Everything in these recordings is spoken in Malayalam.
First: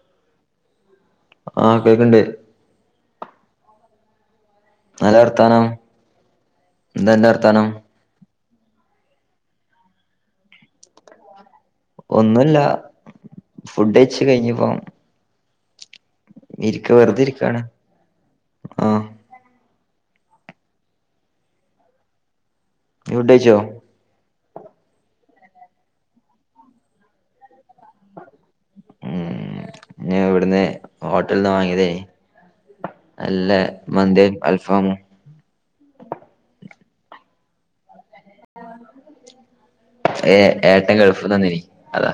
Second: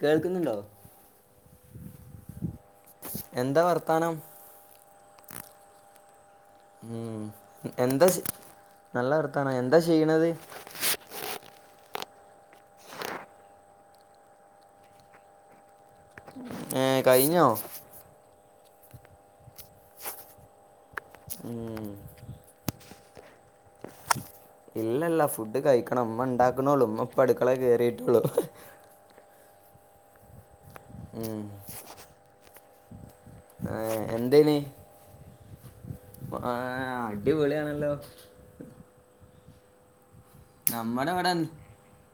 കേൾക്കുന്നുണ്ടോ ആഹ് കേക്ക്ണ്ട് എന്താ വർത്താനം നല്ല വർത്താനം എന്താ ഉം അന്റെ വർത്താനം എന്താ ചെ നല്ല വർത്താനം എന്താ ചെയ്യണത് ഒന്നുല്ല ഫുഡയ്ച് കഴിഞ്ഞ് ഇപ്പോ ഏ ഇരിക്ക വെറുതെ കഴിഞ്ഞോ ഇരിക്കയാണ് ആഹ് ഉം ജ്ജ് ഫുഡയ്ച്ചോ ഇല്ലല്ല ഫുഡ് കഴിക്കണം ഉമ്മ ഉണ്ടാക്കണൊള്ളു ഉമ്മ ഇപ്പൊ അടുക്കളേൽ കേറിയിട്ടുള്ളു ഉം ഇവിടുന്ന് ഉം ഹോട്ടലന്നാ വാങ്ങിയതേ അല്ല ഏ മന്തിയും അൽഫാമും ആഹ് അടിപൊളിയാണല്ലോ ഏഹ് ഏട്ടൻ നമ്മുടെ ഗൾഫ് ഇവിടെ വന്ദിനി അതാ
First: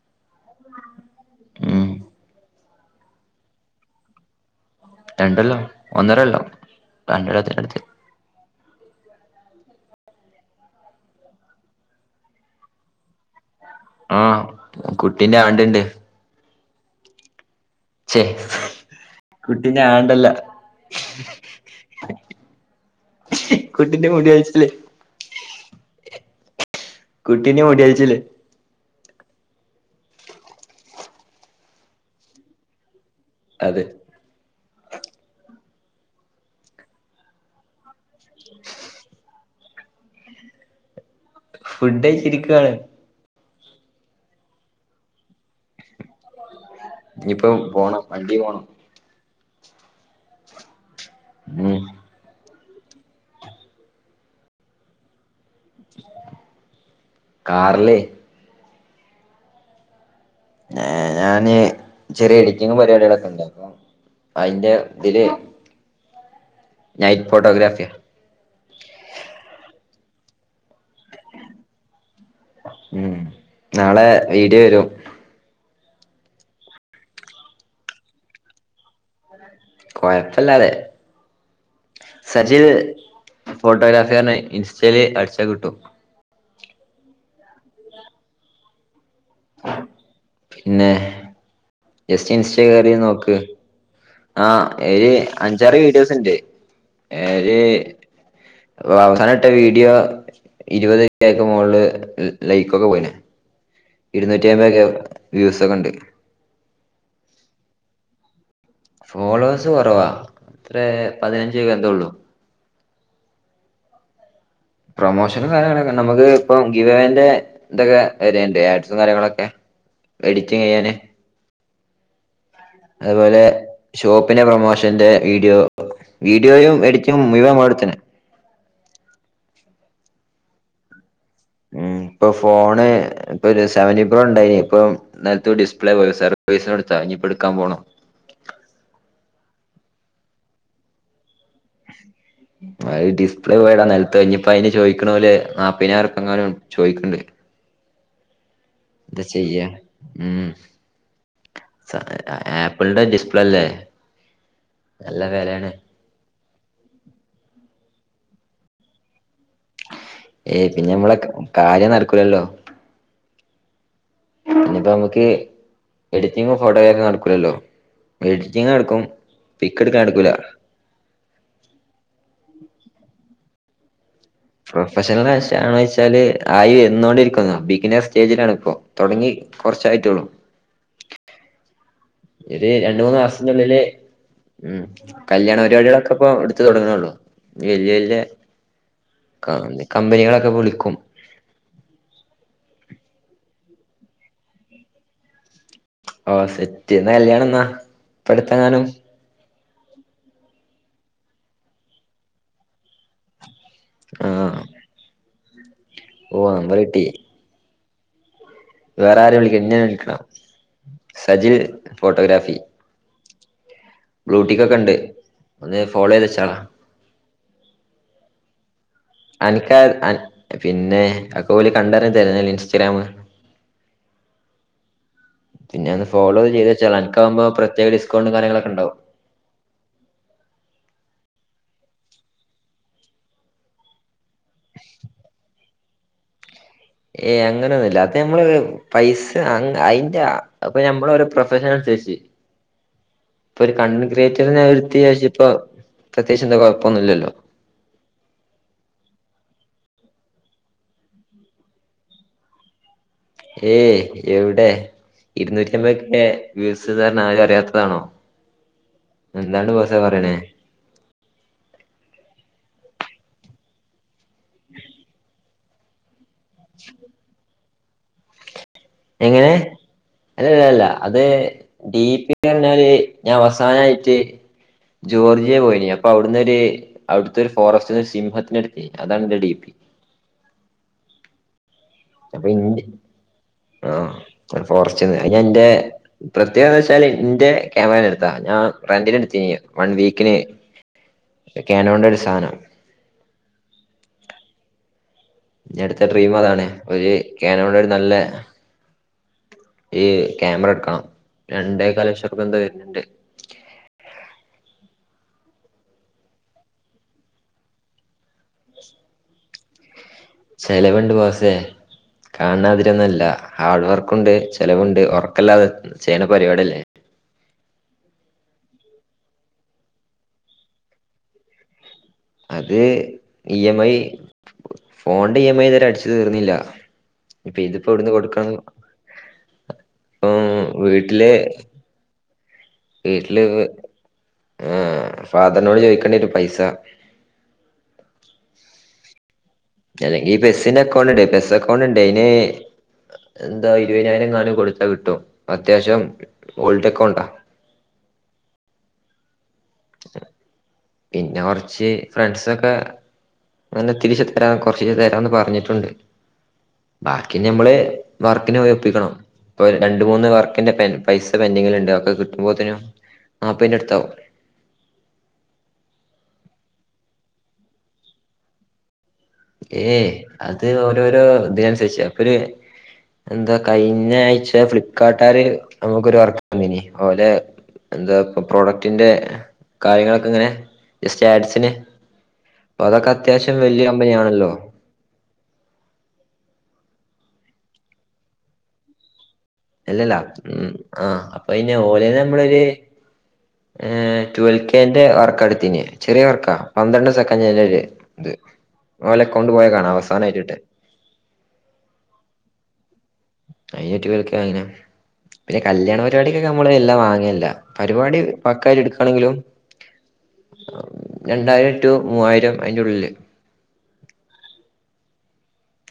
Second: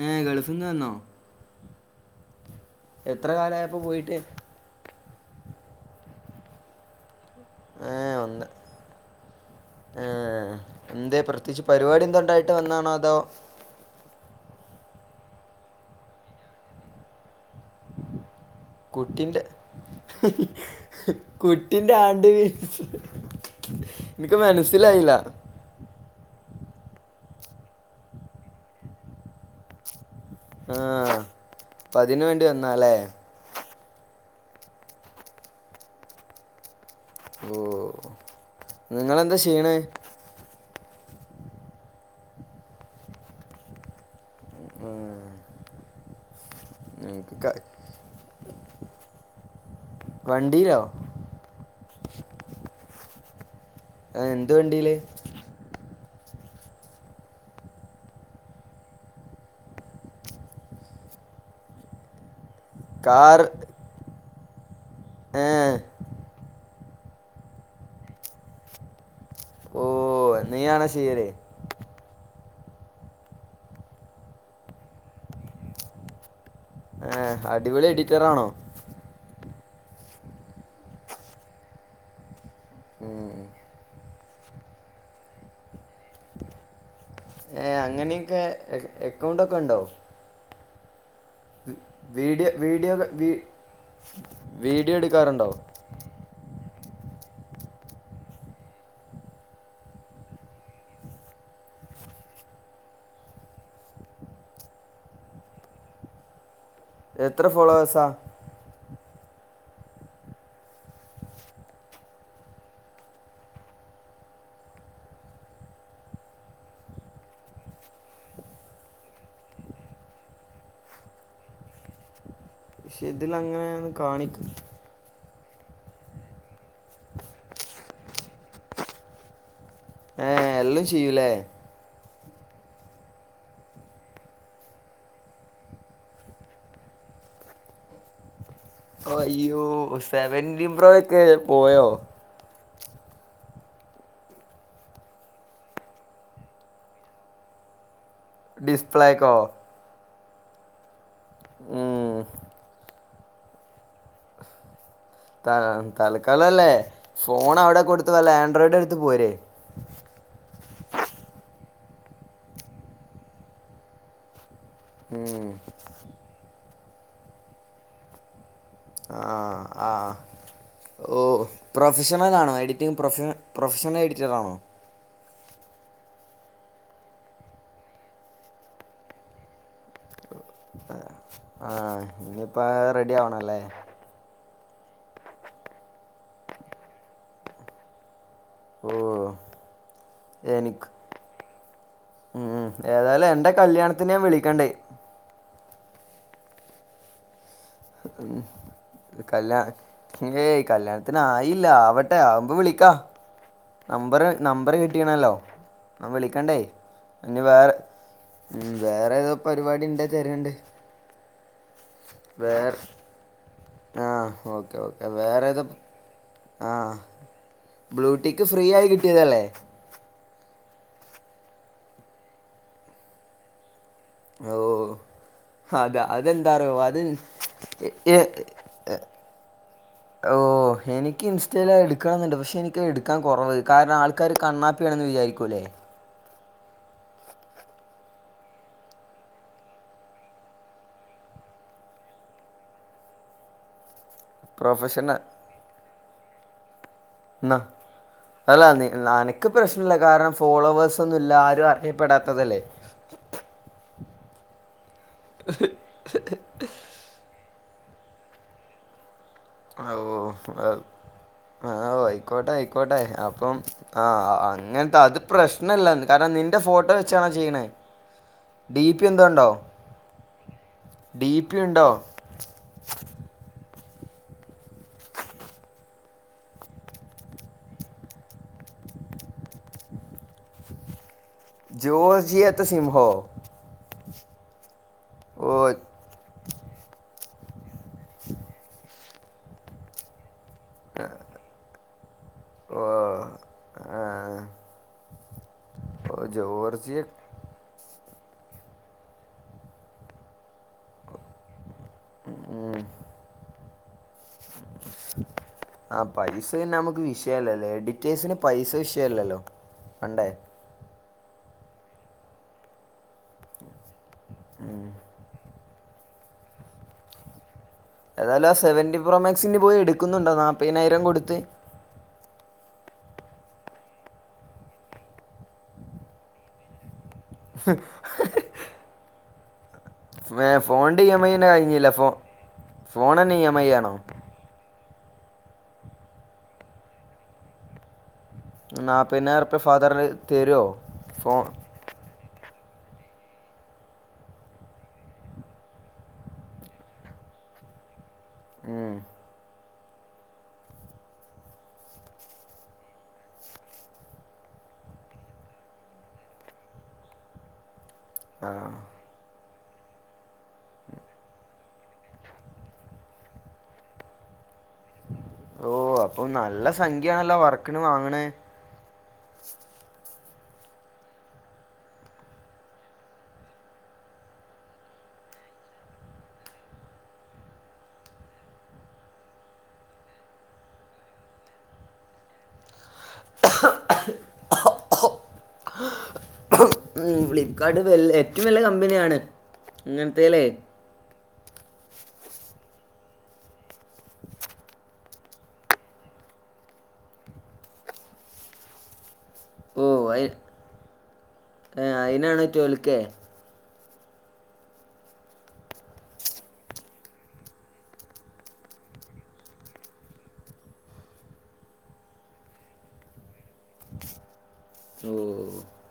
ഉം ഗൾഫിന്ന് വന്നോ? ഉം എത്ര കാലായപ്പോ പോയിട്ട് രണ്ടൊല്ലം ഒന്നരൊല്ലം രണ്ടര ഏഹ് ഒന്ന് ആഹ് എന്തേ പ്രത്യേകിച്ച് പരിപാടി എന്തുണ്ടായിട്ട് വന്നാണോ അതോ ആഹ് കുട്ടിന്റെ ആണ്ടിണ്ട് [unintelligible] കുട്ടിന്റെ കുട്ടീന്റെ ആണ്ടല്ല കുട്ടിന്റെ ആണ്ട് കുട്ടീന്റെ മുടി എനക്ക് കൊഴിച്ചില് മനസ്സിലായില്ല കുട്ടീനെ [unintelligible] ആഹ് അപ്പ അതിന് വേണ്ടി വന്ന അല്ലേ അതെ ഉം നിങ്ങളെന്താ ചെയ്യണേ ഫുഡ് കഴിച്ചിരിക്കുവാണ് ഉം ഇനിയിപ്പോ പോണം വണ്ടി പോണം വണ്ടിയിലോ ഉം ആഹ് എന്ത് വണ്ടീയില് കാറില് ഏഹ് ഞാന് ചെറിയ എഡിറ്റിങ്ങും പരിപാടികളൊക്കെ കാർ ഉണ്ട് അപ്പൊ അതിന്റെ ഇതില് ആഹ്‌ നൈറ്റ് ഫോട്ടോഗ്രാഫി ഓഹ് നീ ആണ [unintelligible] ഉം നാളെ വീഡിയോ വരും ആഹ്‌ അടിപൊളി എഡിറ്ററാണോ [inaudible] കുഴപ്പില്ലാതെ സച്ചീത് ഉം. ഫോട്ടോഗ്രാഫി പറ ഇൻസ്റ്റൽ അടിച്ചാൽ കിട്ടൂ ഏഹ് അങ്ങനെയൊക്കെ അക്കൗണ്ടൊക്കെ ഉണ്ടോ പിന്നെ ജസ്റ്റ് വീഡിയോ ഇൻസ്റ്റ കയറി വീഡിയോ നോക്ക് ആഹ് വീഡിയോ ഏഴ് എടുക്കാറുണ്ടോ അഞ്ചാറ് വീഡിയോസ് ഉണ്ട് ഏഴ് അപ്പൊ അവസാന ഇട്ട വീഡിയോ ഇരുപത് ആക്കുമ മോകളില് ലൈക്ക്ക്കെ പോയിന ഇരുന്നൂറ്റി അമ്പതൊക്കെ വ്യൂസ ഒക്കെ ഉണ്ട് എത്ര ഫോളോവേഴ്സാ ഫോളോവേഴ്സ് കുറവാ ഇത്രേ പതിനഞ്ച് എന്തേ ഉള്ളു പ്രൊമോഷനും കാര്യങ്ങളൊക്കെ നമുക്ക് ഇപ്പം [unintelligible] എന്തൊക്കെ വരണ്ട് ആഡ്സും കാര്യങ്ങളൊക്കെ എഡിറ്റിംഗ് ചെയ്യാന് പക്ഷെ ഇതില അങ്ങനെയാണ് കാണിക്കും എന്റെ വീഡിയോ വീഡിയോയും എഡിറ്റും മുഴുവൻ [unintelligible] ആഹ് എല്ലാം ചെയ്യൂലേ ഉം ഇപ്പൊ ഫോണ് ഇപ്പൊ ഒരു സെവൻ ഇപോ ഉണ്ടായിന് ഇപ്പൊ നിലത്ത് വീണ് ഡിസ്പ്ലേ പോയി [unintelligible] എടുത്താ ഇനിപ്പോ എടുക്കാൻ പോണോ ഓഹ് അയ്യോ സെവന്റി പ്രോ ഒക്കെ പോയോ അത് ഡിസ്പ്ലേ പോയതാ നിലത്ത് കഴിഞ്ഞപ്പ അയിന് ചോദിക്കണ പോലെ നാപ്പിനാർക്കെ എങ്ങും ചോിക്കണ്ട് ഡിസ്റ്റ് എന്ത ചെയ്യാ ഉം ആപ്പിളിന്റെ ഡിസ്പ്ളല്ലേ തൽ തൽക്കാലല്ലേ ഫോണ് അവിടെ കൊടുത്തോ നല്ല ആൻഡ്രോടെട്ത്ത് പോര് ഏയ് പിന്നെ നമ്മളെ കാര്യം നടകൂലല്ലോ പ്പ നമുക്ക് ഉം. എഡിറ്റിങ്ങും ഫോട്ടോഗ്ര നടകൂലല്ലോ എഡിറ്റിംഗട് ക്കും പിക്ക് ഇട്ക്കാൻനട്ക്കൂല- ഓഹ പ്രൊഫഷണൽ ആണോ എഡിറ്റിംഗ് പ്രൊഫ പ്രൊഫഷണൽ എഡിറ്റർ ആണോ? പ്രൊഫഷണലാണോയ്ച്ചാല് ആയന്നോണ്ടിരിക്കുന്നു. ബികിന സ്റ്റേജിലാണ് പ്പോ തൊടങ്ങി കൊർച്ചായിട്ടേള്ളൂ ആഹ്ാ ആഹഹാാ ഒര് രണ്ട് മൂന്ന് മാസത്തിന്റെ ഉള്ളില് മ് കല്യാണ പരിപാടികളൊക്കെ പ്പൊ എടുത്ത് തൊടങ്ങണള്ളൂ വല്യ വല്യ ഓ കമ്പനികളൊക്കെ വിളിക്കും മ്മ് ഏതായാലും എന്റെ കല്യാണത്തിന് ഞാൻ വിളിക്കണ്ട് ഓ സെറ്റ് അന്റെകല്യാണം ന്നാ? മ്മ് കല്യാ ഏയ് കല്യാണത്തിനായില്ല ആവട്ടെ ആവുമ്പോ വിളിക്ക നമ്പർ ആഹ് നമ്പറ് കിട്ടിണല്ലോ ഓ വിളിക്കണ്ടേ നമ്പർ കിട്ടി ഞ്ഞി വേ മ് വേറെ വേറെതോ ആരെ വിളിക്കണം ഇന്നെ പരിപാടിണ്ടെ വിളിക്കണം തരെണ്ട് സജിൽ ഫോട്ടോഗ്രാഫി ആഹ് ബ്ലൂടിക്കൊക്കെ ഓക്കെ ണ്ട് ഒന്ന് ഫോളോയ്തചാ ആഹാ ബ്ലൂടിക്ക് ഫ്രീ ആയി കിട്ടിയതല്ലേ? [unintelligible] പിന്നെ അക്കോല് കണ്ടറിഞ്ഞ് തരാനാലെ ഇൻസ്റ്റഗ്രാമ് ഓഹ് പിന്നെ അതാ ഒന്ന് ഫോളോ ചെയ്ത് അതെന്താറിയോ അത് വെച്ചാളാ അനക്കാവുമ്പോ പ്രത്യേക ഡിസ്കൗണ്ടും [unintelligible] [inaudible] കാര്യങ്ങളൊക്കെ ഉണ്ടാവും ഓഹ് എനിക്ക് ഇൻസ്റ്റഗ്രായിൽ ആഹ് ഇട്ക്കണന്ന്ണ്ട് പഷെ ഇൻക്ക് എടുക്കാൻ കൊറവ് കാരണം ആൾക്കാര് കണ്ണാപിണെന്ന് വിചാരിക്കുല്ലേ ഏയ് അങ്ങനൊന്നുംല്ല അത് നമ്മള്ത് പൈസ അയ്ന്റെ അപ്പൊ ഞമ്മള് ഒരു പ്രൊഫഷനനുസരിച്ച് ഇപ്പൊ ഒരു കണ്ടൻക്രീയേറ്ററ് ഞാൻ എടുത്ത് പ്രൊഫഷണൽ വിചാരിച്ച് പ്രത്യേയ്ച്ച് ന്താ കൊഴപ്പൊന്നുമല്ലല്ലോ ന്ന അല്ല നി അനക്ക് പ്രശ്നല്ല കാരണം ഫോളോവേഴ്സൊന്നും ല്ല ആരും അറിയപ്പെടാത്തതല്ലേ ഏയ് എവിടെ ഇരുന്നൂറ്റെമ്പേകെ വ്യൂസ് എന്ന് പറഞ്ഞ ആരും അറിയാത്തതാണോ എന്താണ് ബോസേ പറിണേ ആഹാ ഓ അയ്ക്കോട്ടെ അയ്ക്കോട്ടെ അപ്പം ആ അങ്ങത്തെ അത് പ്രശ്നല്ലന്ന് കാരണം നിൻ ന്റെ ഫോട്ടോ വെച്ചാണോ ചെയ്യ്ണ്? എങ്ങനെ അല്ലല്ലാ അത് ഡി പി ഉണ്ടോ ടി പി പറഞ്ഞാൽ ഞാവസാനായിട്ട് ജോർജിയെ പോയിനി അപ്പൊഔട്ന്നൊര് അവിടതൊരു ഫോറസ്റ്റ് സിംഹത്തിനെടുതീനി അതാണന്റെ ഡി പി അപ്പൊ ജോർജിയതെ ഇന്റെ സിംഹോ ആഹ് ഫോറസ്റ്റ്ന്ന് അഹ് ഓ ഞാന്റെ പ്രത്യേക ന്താച്ചാല് ന്റെ ക്യാമറേന്ന് എടുത്താ ഞാറന്റിന് എടുതീനി വൺ വീക്കിന് കേണോന്റൊര് സാനം ഓഹ് ഇനി അടുത്ത ഓ ഡ്രീം അതാണ് ജോർജിയ ഒരു കാനോടെര് നല്ല ഈ ക്യാമറ എടുക്കണം രണ്ടകാൽ ലക്ഷം ഉർപ്യന്തോ വരുന്നുണ്ട് ആ പൈസപിന്നെ നമ്മക്ക് വിഷയല്ലല്ലേ എഡിറ്റേഴ്സിന് പൈസ വിഷയല്ലല്ലോ പണ്ടേ ചെലവ്ണ്ട് ബോസേ കാണാമാതിറി ഒന്നുല്ലാ ഹാർഡ് വർക്കുണ്ട് ചെലവുണ്ട് ഉറക്കല്ലാതെ ചെയ്യണ പരിപാടല്ലേ ഏതാലും ആ സെവന്റി പ്രോമാക്സ് പോയി എടുക്കുന്നുണ്ടോ നാൽപ്പതിനായിരം കൊടുത്ത്? അത് ഇ എം ഐ ഫോണിന്റെ ഇ എം ഐ ഇതുരെ അടിച്ചു തീർന്നില്ല ഇപ്പൊ ഇതിപ്പോ എവിടുന്ന് കൊടുക്കാന്ന് ഉം ഫോണിൻ്റെ ഇ എം വീട്ടില് ഐൻ്റെ കഴിഞ്ഞില്ല ഫോ ഫോൺ തന്നെ വീട്ടില് എം ഇ ഐ ആണോ ആഹ് ഫാദറിനോട് ചോയിക്കണ്ടിയെരും പൈസ നാൽ പിനാറുപ്യ ഫാദർ തെരോ ഫോൺ ക്കുണ്ട്ണ്ടയ്നേ എന്താ ഇരുവയ്നായിരങ്ങാണ്ട് കൊടുത്ത കിട്ടും അത്യാവശ്യം ഓൾഡക്കൗണ്ടാ ഉം പിന്നെ കൊർച്ച് ഫ്രണ്ട്സൊക്കെ അങ്ങനെത്തിരിഷെ തരാ കൊറച്ചിചെ തരാന്ന് പറഞ്ഞിട്ടുണ്ട് ബാക്കി ഞ് ഞമ്മള് ആ വർക്കിന് പോയി ഒപ്പിക്കണം പ്പൊ രണ്ട് മൂന്ന് വർക്കിന്റെ പ പൈസ പെന്റിങ്ങില്ണ്ട് അതൊക്കെ കി ട്ടുമ്പോത്തിന് നാപ്പിന്റെ അടുത്താവും ഓ അപ്പൊ നല്ല സംഖ്യയാണല്ലോ വർക്ക്ണ് വാങ്ങ്ണ് ഏയ് അത് ഓരോരോ ഇതിനനുസരിച്ച് അപ്പൊര് എന്താ കഴിഞ്ഞ ആഴ്ച ഫ്ലിപ്പ്കാർട്ടാര് നമുക്കൊരു വർക്കന്നിനിം ഓലെ എന്താ പൊ പ്രോഡക് റ്റി ന്റെ കാര്യങ്ങളൊക്കെ ഇങ്ങനെ ജസ്റ്റ് ആഡ്സിന് അപ്പൊ അതൊക്കെ അത്യാവശ്യം വലിയ കമ്പനി ആണല്ലോ ഉം ഫ്ലികാർട്ട് പൊ ഏറ്റവും വല്ല്യെ കമ്പനിയാണ് അല്ലല്ല ഇങ്ങനത്തേലേ ഉം ആഹ് അപ്പൊ പിന്നെ ഓലെയ്ന്നമ്മളൊര് ഏഹ് റ്റുവൽ കെന്റെ വർക്കട്ത്തിനെഹ് ചെറിയ വർക്കാ പന്ത്രണ്ട് സെക്കന്റിന്റെ ഒര് ഇത്‌ ഓല അക്കൗണ്ട് പോയ കാണാ അവസാനായ്റ്റ് ട്ടെഹ് ഏഹ് അയിനാണ് റ്റുവൽക്കെ അയ്ന് റ്റുവൽക്കെ വങ്ങിന് പിന്നെ കല്യാണ പരിപാടിക്കൊക്കെ അമ്മള് എല്ലം വാങ്ങൽ ല്ല പരിപാടി പക്കായ്റ്റ് ഇട്ക്കാണെങ്കിലും രണ്ടായിരം റ്റു മൂവായിരം അയിന്റെ ഉള്ളില് ഓ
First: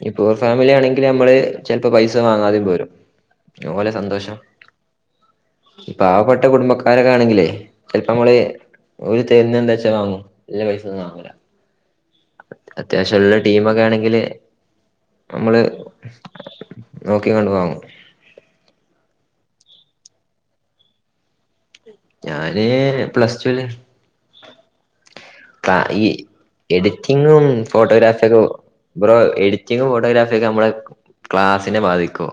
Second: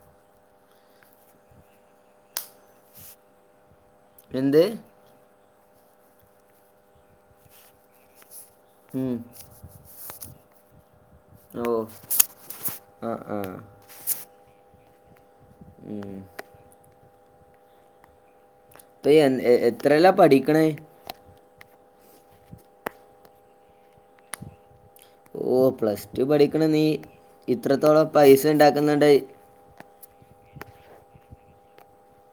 ഇഞ്ഞി പുവർ ഫാമിലി ആണെങ്കില് അമ്മള് ചെൽപ്പോ പൈസ വാങ്ങാതിം പോരും അഹ് ഓലെ സന്തോഷം. എന്ത് ഇ പാവപ്പെട്ട കുടുംബക്കാരൊക്കെ ആണെങ്കിലേ ചെൽപ്പൊ മ്മള് ഓര് തെര്നെന്താ ച്ചാ വാങ്ങും നല്ല പൈസൊന്നും വാങ്ങുല ഓഹ് അത്യാവശ്യം ള്ള ടീമൊക്കെ ആണെങ്കില് നമ്മള് നോക്കിക്കണ്ടും വാങ്ങും പ്പ് യ്യ് എത്രല്ലാ പഠിക്കണേ ഞാന് പ്ലസ് ടുല് ഓ കാ പ്ലസ് ഈ ടു പഠിക്കണ നീ എഡിറ്റിങ്ങും ഇത്രത്തോളം ഫോട്ടോഗ്രാഫിയൊക്കെ പൈസ ഉണ്ടാക്കുന്നുണ്ട് ബ്രോ എ എഡിറ്റിങ്ങും ഫോട്ടോഗ്രാഫിയൊക്കെ അമ്മളെ ക്ലാസിനെ ബാധിക്കോ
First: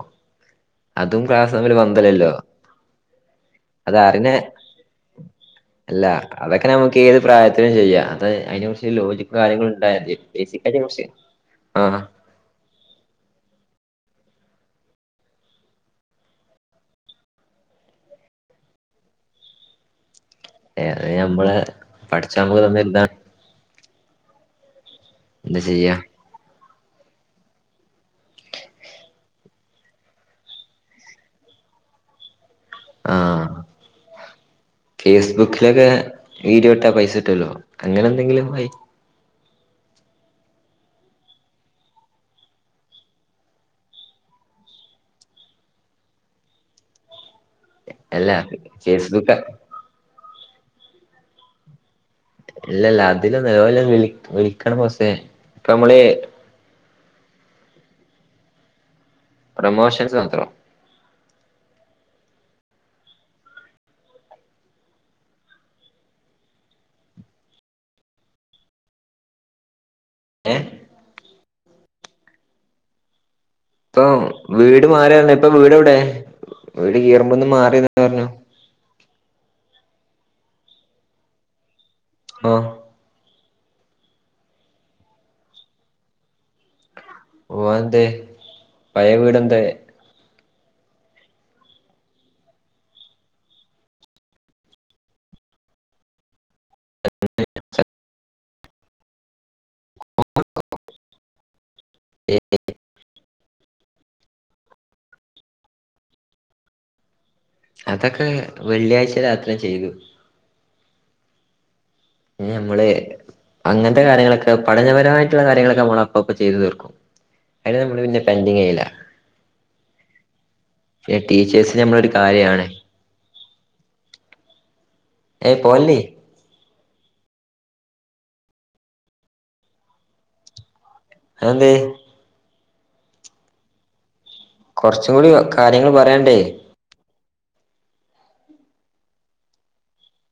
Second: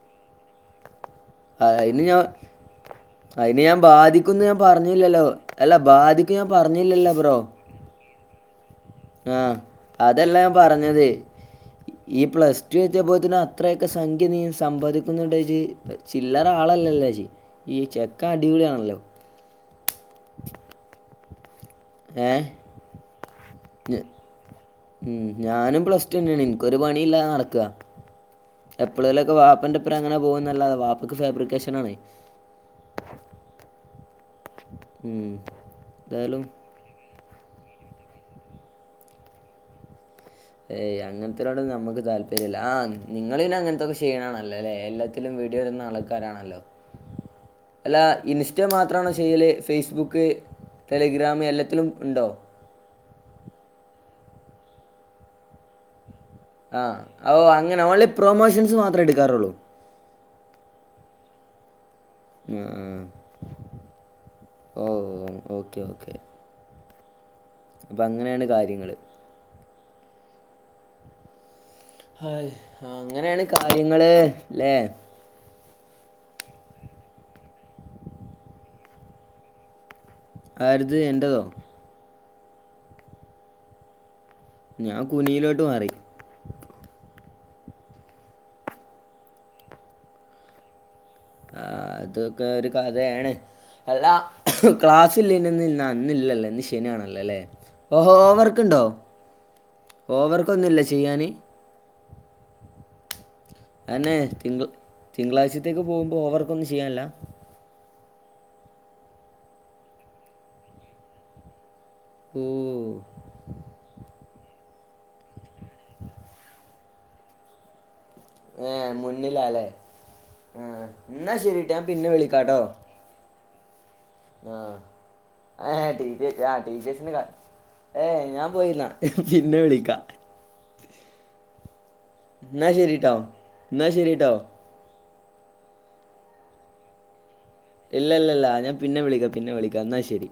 അതും ക്ലാസ് തമ്മില് ബന്ധല്ലല്ലോ അയ്ന് ഞാൻ ബാധിക്കുംന്ന് ഞാൻ പറഞ്ഞില്ലല്ലോ അല്ല ബാധിക്കും ഞാൻ പറഞ്ഞില്ലല്ലോ ബ്രോ ത്രയിം ചെയ്യ അത അയ്നെക്കുറിച്ച് ലോജിക്കും ആ കാര്യങ്ങളൊക്കെ ണ്ടായാ മതി അതല്ല ഞാൻ ബേസിക് അയിറ്റ് കൊർച് പറഞ്ഞത് ആഹ് അഹ് ഈ പ്ലസ് ടു എത്തിയപോത്തിന് അത്രയൊക്കെ സംഖ്യ നീ സമ്പാദിക്കുന്നുണ്ട് ജ്ജ് ചില്ലരാളല്ലല്ലേ ജ്ജ് യ്യ് ചെക്കം അടിപൊളിയാണല്ലോ ഏ അത് ഞമ്മളെ ഏ പടച്ചോൻ ഞമ്മക്ക് തന്ന ഒരിത് ആണ് ഞ ഉം എന്താ ഞാനും ചെയ്യാ പ്ലസ് ടുന്നേണ് ഇൻക്കൊരു പണിയില്ലാതെ നടക്ക എപെളെലോക്കെ വാപ്പന്റ് പ്പരം അങ്ങനെ പോകുന്നല്ലതെ വാപ്പക്ക് ഫാബ്രിക്കേഷൻ ആണെ ആഹ് [inaudible] ഫേസ്ബുക്കിലൊക്കെ എന്തായാലും വീഡിയോ ഇട്ടാ പൈസ കിട്ടൊല്ലോ അങ്ങനെ എന്തെങ്കിലും വയി ഏയ് അങ്ങൻതെരിപടിയൊന്നും ഞമ്മക്ക് താല്പര്യല്ല. ആഹ് നിങ്ങൾ പിന്നെ അങ്ങനത്തൊക്കെ ചെയ്ണാണല്ലോ ല്ലെ എല്ല ത്തിലും വീഡിയോ ട്ന്നാ ആൾക്കാരാണല്ലോ [inaudible] അല്ല ഇൻസ്റ്റ മാത്രാണോ ഫേസ്ബുക്ക് ചെയ്യല് ഫേസ്ബുക്ക് ടെലിഗ്രാം എല്ലത്തിലും ഉണ്ടോ ഇല്ലല്ല അതിലൊന്നുല്ല ഓല് വിള വിളിക്കണം ബോസേ ഇപ്പ അമ്മള് ആ ഓ അങ്ങനെ അവള പ്രൊമോഷൻസ് മാത്രമേ എടുക്കാറുള്ളൂ പ്രമോഷൻസ് മാത്രം ആ ഓ ഓക്കെ ഓക്കെ അപ്പൊ അങ്ങനെയാണ് കാര്യങ്ങള് ഏ ആ അങ്ങനെയാണ് കാര്യങ്ങൾ ഇപ്പൊ അല്ലേ വീട് മാറിഞ്ഞ ഇപ്പൊ വീട് എവിടെ വീട് കീറമ്പ ഒന്നും മാറി പറഞ്ഞു ആരുത് എന്റതോ ഓഹ് ഞാൻ കുനിയിലോട്ട് മാറി ഓ എന്ത പയ വീട്ന്താ ആ അതൊക്കെ ഒരു കഥയാണ് അല്ല ക്ലാസ്ല്ലന്ന് അന്നില്ലല്ലോ ശനാണല്ലോ അല്ലേ ഓ ഹോവർക്ക് ഉണ്ടോ ഹോവർക്ക് ഒന്നുമല്ല ചെയ്യാാന് ഹ അന്നെ തി തിങ്കളാഴ്ചത്തേക്ക് പോകുമ്പോ ഓവർക്ക് ഒന്നും ചെയ്യാല്ല അതൊക്കെ വെള്ളിയാഴ്ച രാത്ര ചെയ്തു ഓ നമ്മള് അങ്ങനത്തെ കാര്യങ്ങളൊക്കെ പഠനപരമായിട്ടുള്ള കാര്യങ്ങളൊക്കെ നമ്മള അപ്പപ്പ ചെയ്തു തീർക്കും അതിന് നമ്മള് പിന്നെ ഏ പെൻറിങ്ചെയ്യില മുന്നിലല്ലേ ആ പിന്നെ എന്നാ ശരി ട്ടോ, ടീച്ചേഴ്സ് ഞാൻ നമ്മളൊ പിന്നെ ഒരു കാര്യാണ് ഏയ് ആഹ ആ പോവല്ലേ ആ ടീച്ചേഴ്സിന്റെ കാ ഏ് ഞാൻ പോയിരുന്ന പിന്നെ വിളിക്കാ എന്തേ ന ശരിട്ടാവ ന ശരിട്ടാവ കുറച്ചും കൂടി കാര്യങ്ങൾ പറയണ്ടേ ഇല്ല ഇല്ല ഇല്ല ഞൻ പിന്നെ വിളിക്കാം പിന്നെ വിളിക്കാം എന്നാൽ ശരി